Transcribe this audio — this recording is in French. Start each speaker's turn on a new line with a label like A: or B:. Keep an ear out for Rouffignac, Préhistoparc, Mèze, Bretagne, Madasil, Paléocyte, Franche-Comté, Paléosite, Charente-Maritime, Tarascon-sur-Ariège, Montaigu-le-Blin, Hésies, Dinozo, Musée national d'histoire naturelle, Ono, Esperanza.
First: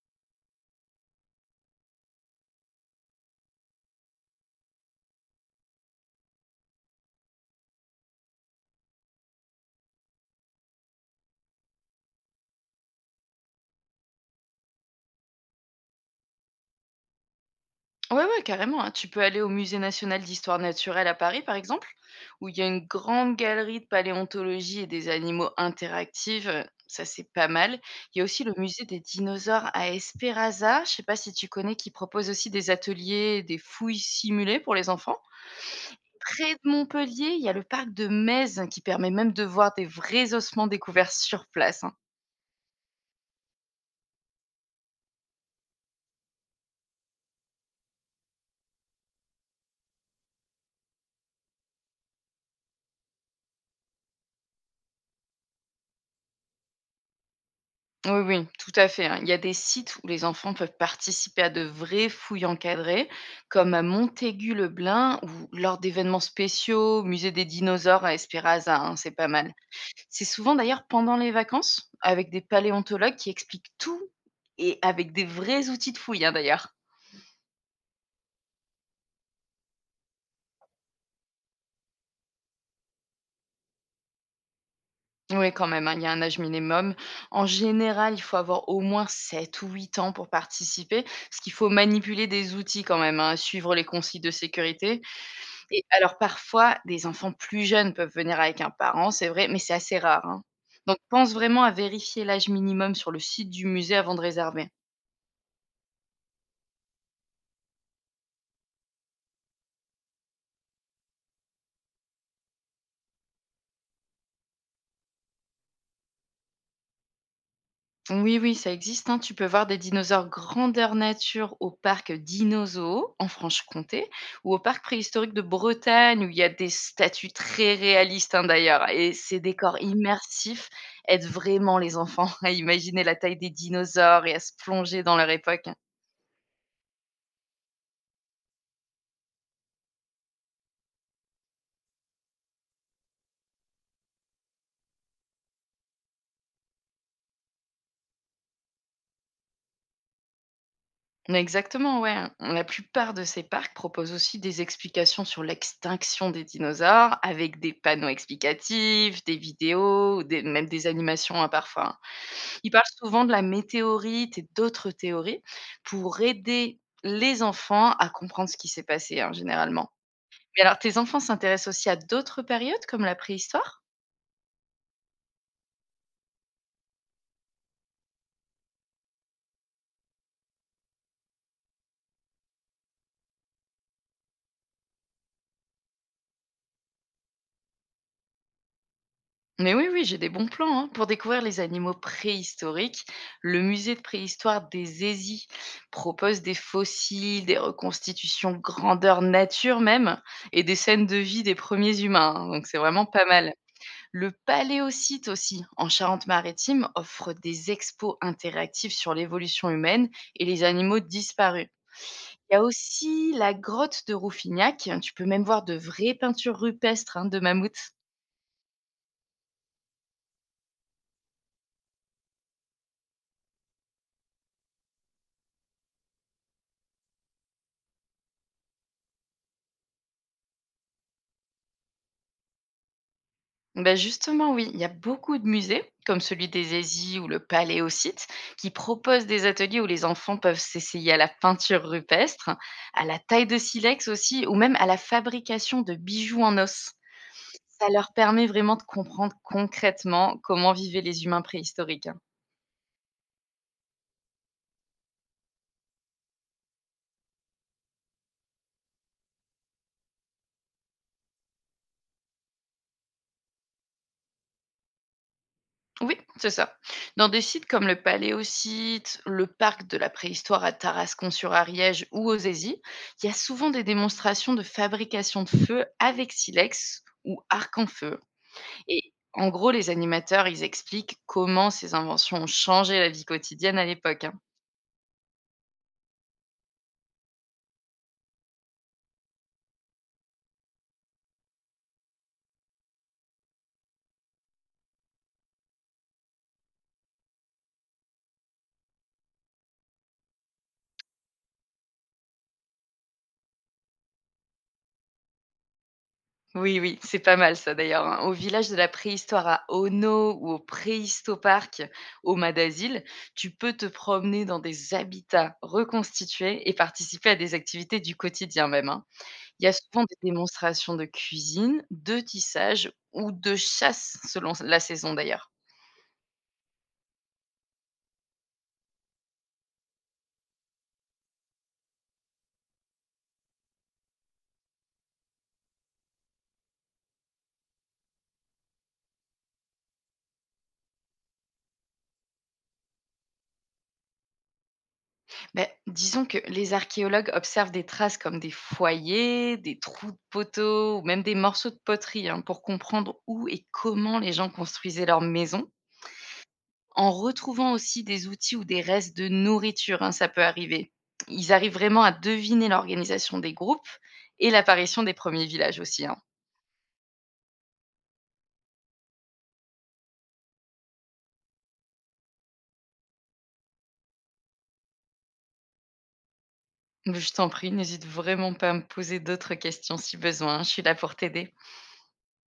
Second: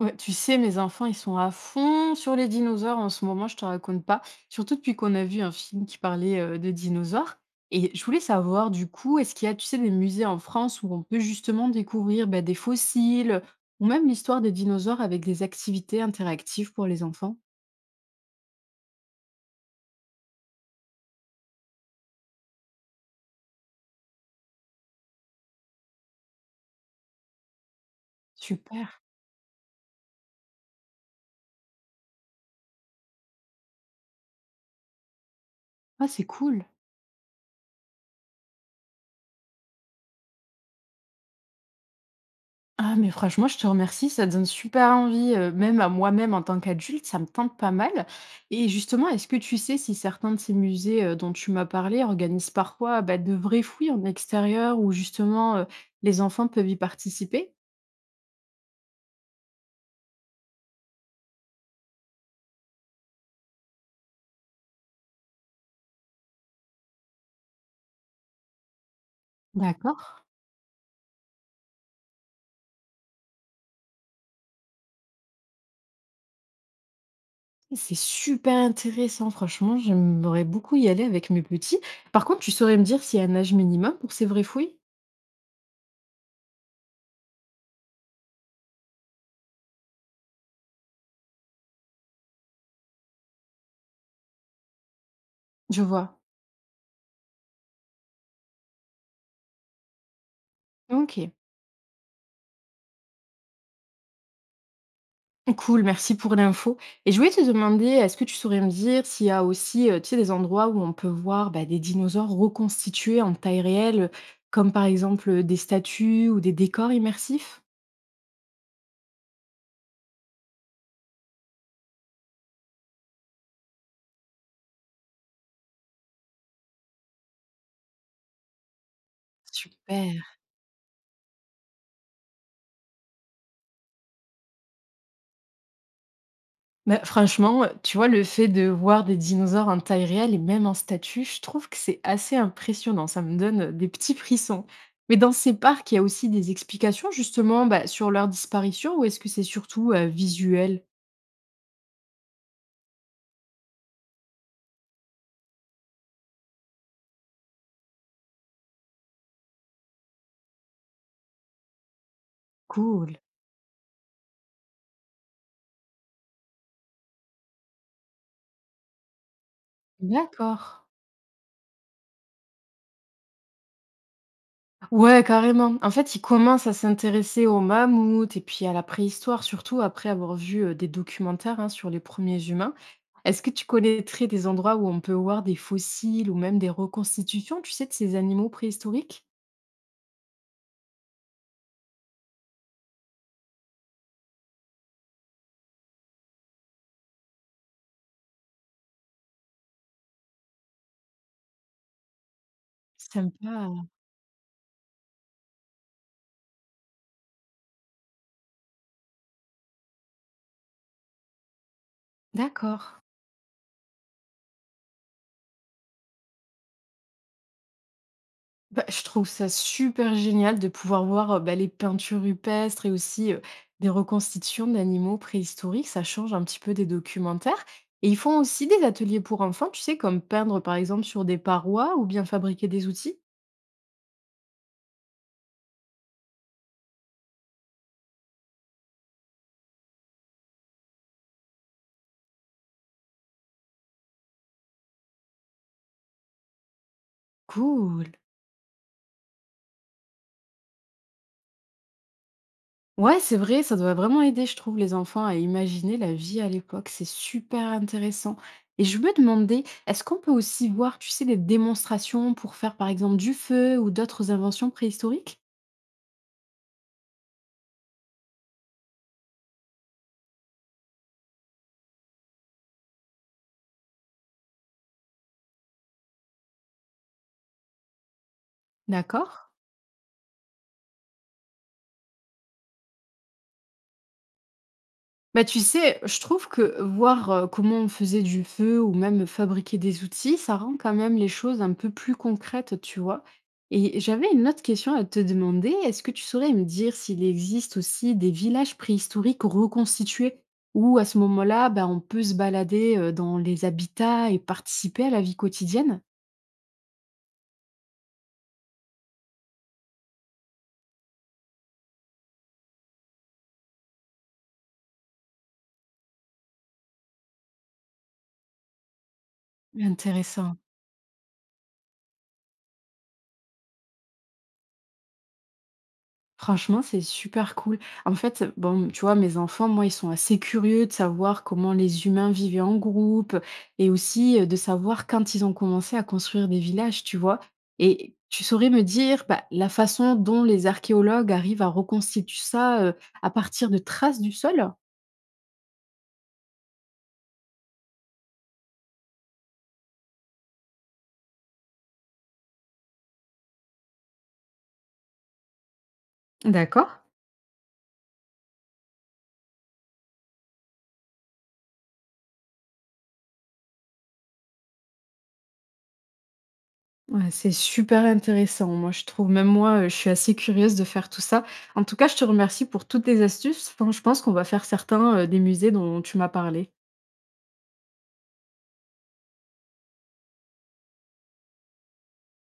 A: Ouais, tu sais, mes enfants, ils sont à fond sur les dinosaures en ce moment, je te raconte pas. Surtout depuis qu'on a vu un film qui parlait de dinosaures. Et je voulais savoir, du coup, est-ce qu'il y a, tu sais, des musées en France où on peut justement découvrir bah, des fossiles ou même l'histoire des dinosaures avec des activités interactives pour les enfants?
B: Ouais, ouais, carrément, hein. Tu peux aller au Musée national d'histoire naturelle à Paris, par exemple, où il y a une grande galerie de paléontologie et des animaux interactifs. Ça, c'est pas mal. Il y a aussi le musée
A: Super.
B: des dinosaures à Esperanza. Je sais pas si tu connais, qui propose aussi des ateliers, des fouilles simulées pour les enfants.
A: Ah, c'est
B: Près de
A: cool.
B: Montpellier, il y a le parc de Mèze qui permet même de voir des vrais ossements découverts sur place, hein.
A: Ah mais franchement, je te remercie, ça donne super envie, même à moi-même en tant qu'adulte, ça me tente pas mal et justement, est-ce que tu sais si certains de ces musées, dont tu m'as parlé organisent parfois, bah, de vrais fouilles en extérieur où justement, les enfants peuvent y participer?
B: Oui, oui, tout à fait, hein. Il y a des sites où les enfants peuvent participer à de vraies fouilles encadrées, comme à Montaigu-le-Blin ou lors d'événements spéciaux, au musée des dinosaures à Esperanza, hein, c'est pas mal.
A: D'accord.
B: C'est souvent d'ailleurs pendant les vacances, avec des paléontologues qui expliquent tout et avec des vrais outils de fouille, hein, d'ailleurs.
A: C'est super intéressant, franchement, j'aimerais beaucoup y aller avec mes petits. Par contre, tu saurais me dire s'il y a un âge minimum pour ces vraies fouilles?
B: Oui, quand même, hein, il y a un âge minimum. En général, il faut avoir au moins 7 ou 8 ans pour participer, parce qu'il faut manipuler des outils quand même, hein, suivre les consignes de sécurité.
A: Je
B: Et
A: vois.
B: alors parfois, des enfants plus jeunes peuvent venir avec un parent, c'est vrai, mais c'est assez rare, hein. Donc
A: OK.
B: pense vraiment à vérifier l'âge minimum sur le site du musée avant de réserver.
A: Cool, merci pour l'info. Et je voulais te demander, est-ce que tu saurais me dire s'il y a aussi, tu sais, des endroits où on peut voir, bah, des dinosaures reconstitués en taille réelle, comme par exemple, des statues ou des décors immersifs?
B: Oui, oui, ça existe, hein. Tu peux voir des dinosaures grandeur nature au parc Dinozo en Franche-Comté ou au parc préhistorique de Bretagne où il y a des statues très réalistes, hein, d'ailleurs. Et ces décors
A: Super.
B: immersifs aident vraiment les enfants à imaginer la taille des dinosaures et à se plonger dans leur époque.
A: Bah, franchement, tu vois, le fait de voir des dinosaures en taille réelle et même en statue, je trouve que c'est assez impressionnant. Ça me donne, des petits frissons. Mais dans ces parcs, il y a aussi des explications justement, bah, sur leur disparition ou est-ce que c'est surtout, visuel?
B: Exactement, ouais, hein. La plupart de ces parcs proposent aussi des explications sur l'extinction des dinosaures avec des panneaux explicatifs, des vidéos, ou même des animations, hein, parfois, hein. Ils parlent
A: Cool.
B: souvent de la météorite et d'autres théories pour aider les enfants à comprendre ce qui s'est passé, hein, généralement. Mais
A: D'accord.
B: alors, tes enfants s'intéressent aussi à d'autres périodes comme la préhistoire.
A: Ouais, carrément. En fait, ils commencent à s'intéresser aux mammouths et puis à la préhistoire, surtout après avoir vu des documentaires hein, sur les premiers humains. Est-ce que tu connaîtrais des endroits où on peut voir des fossiles ou même des reconstitutions, tu sais, de ces animaux préhistoriques?
B: Mais oui, oui, j'ai des bons plans, hein. Pour découvrir les animaux préhistoriques, le musée de préhistoire des Hésies propose des fossiles, des reconstitutions grandeur nature même, et des scènes de vie des premiers humains, hein. Donc c'est vraiment pas mal.
A: Sympa.
B: Le Paléocyte aussi, en Charente-Maritime, offre des expos interactifs sur l'évolution humaine et les animaux disparus. Il y a
A: D'accord.
B: aussi la grotte de Rouffignac. Hein, tu peux même voir de vraies peintures rupestres, hein, de mammouths.
A: Bah, je trouve ça super génial de pouvoir voir, bah, les peintures rupestres et aussi, des reconstitutions d'animaux préhistoriques. Ça change un petit peu des documentaires et ils font aussi des ateliers pour enfants, tu sais, comme peindre, par exemple, sur des parois ou bien fabriquer des outils.
B: Ben justement, oui, il y a beaucoup de musées, comme celui des Aisies ou le Palais au site, qui proposent des ateliers où les enfants peuvent s'essayer à la peinture rupestre, à la taille de silex aussi, ou même à la fabrication de bijoux en os. Ça
A: Cool.
B: leur permet vraiment de comprendre concrètement comment vivaient les humains préhistoriques.
A: Ouais, c'est vrai, ça doit vraiment aider, je trouve, les enfants à imaginer la vie à l'époque. C'est super intéressant et je me demandais, est-ce qu'on peut aussi voir, tu sais, des démonstrations pour faire, par exemple, du feu ou d'autres inventions préhistoriques?
B: Oui, c'est ça. Dans des sites comme le Paléosite, le parc de la préhistoire à Tarascon-sur-Ariège ou aux Aisies, il y a souvent des démonstrations de fabrication de feu avec silex ou arc en feu. Et
A: D'accord.
B: en gros, les animateurs, ils expliquent comment ces inventions ont changé la vie quotidienne à l'époque, hein.
A: Bah, tu sais, je trouve que voir, comment on faisait du feu ou même fabriquer des outils, ça rend quand même les choses un peu plus concrètes, tu vois? Et j'avais une autre question à te demander. Est-ce que tu saurais me dire s'il existe aussi des villages préhistoriques reconstitués? Où à ce moment-là, bah, on peut se balader, dans les habitats et participer à la vie quotidienne?
B: Oui, oui, c'est pas mal ça d'ailleurs, hein. Au village de la préhistoire à Ono ou au Préhistoparc au Madasil, tu peux te promener dans des habitats reconstitués et participer à des activités du quotidien même, hein. Il y a souvent des
A: Intéressant.
B: démonstrations de cuisine, de tissage ou de chasse selon la saison d'ailleurs.
A: Franchement, c'est super cool. En fait, bon, tu vois, mes enfants, moi, ils sont assez curieux de savoir comment les humains vivaient en groupe et aussi de savoir quand ils ont commencé à construire des villages, tu vois. Et tu saurais me dire bah, la façon dont les archéologues arrivent à reconstituer ça à partir de traces du sol?
B: Mais disons que les archéologues observent des traces comme des foyers, des trous de poteaux ou même des morceaux de poterie, hein, pour comprendre où et comment les gens construisaient leurs maisons.
A: D'accord.
B: En retrouvant aussi des outils ou des restes de nourriture, hein, ça peut arriver. Ils arrivent vraiment à deviner l'organisation des groupes et l'apparition des premiers villages aussi, hein.
A: Ouais, c'est super intéressant, moi je trouve. Même moi, je suis assez curieuse de faire tout ça. En tout cas, je te remercie pour toutes tes astuces. Enfin, je pense qu'on va faire certains des musées dont tu m'as parlé.
B: Je t'en prie, n'hésite vraiment pas à me poser d'autres questions si besoin. Hein, je suis là pour t'aider.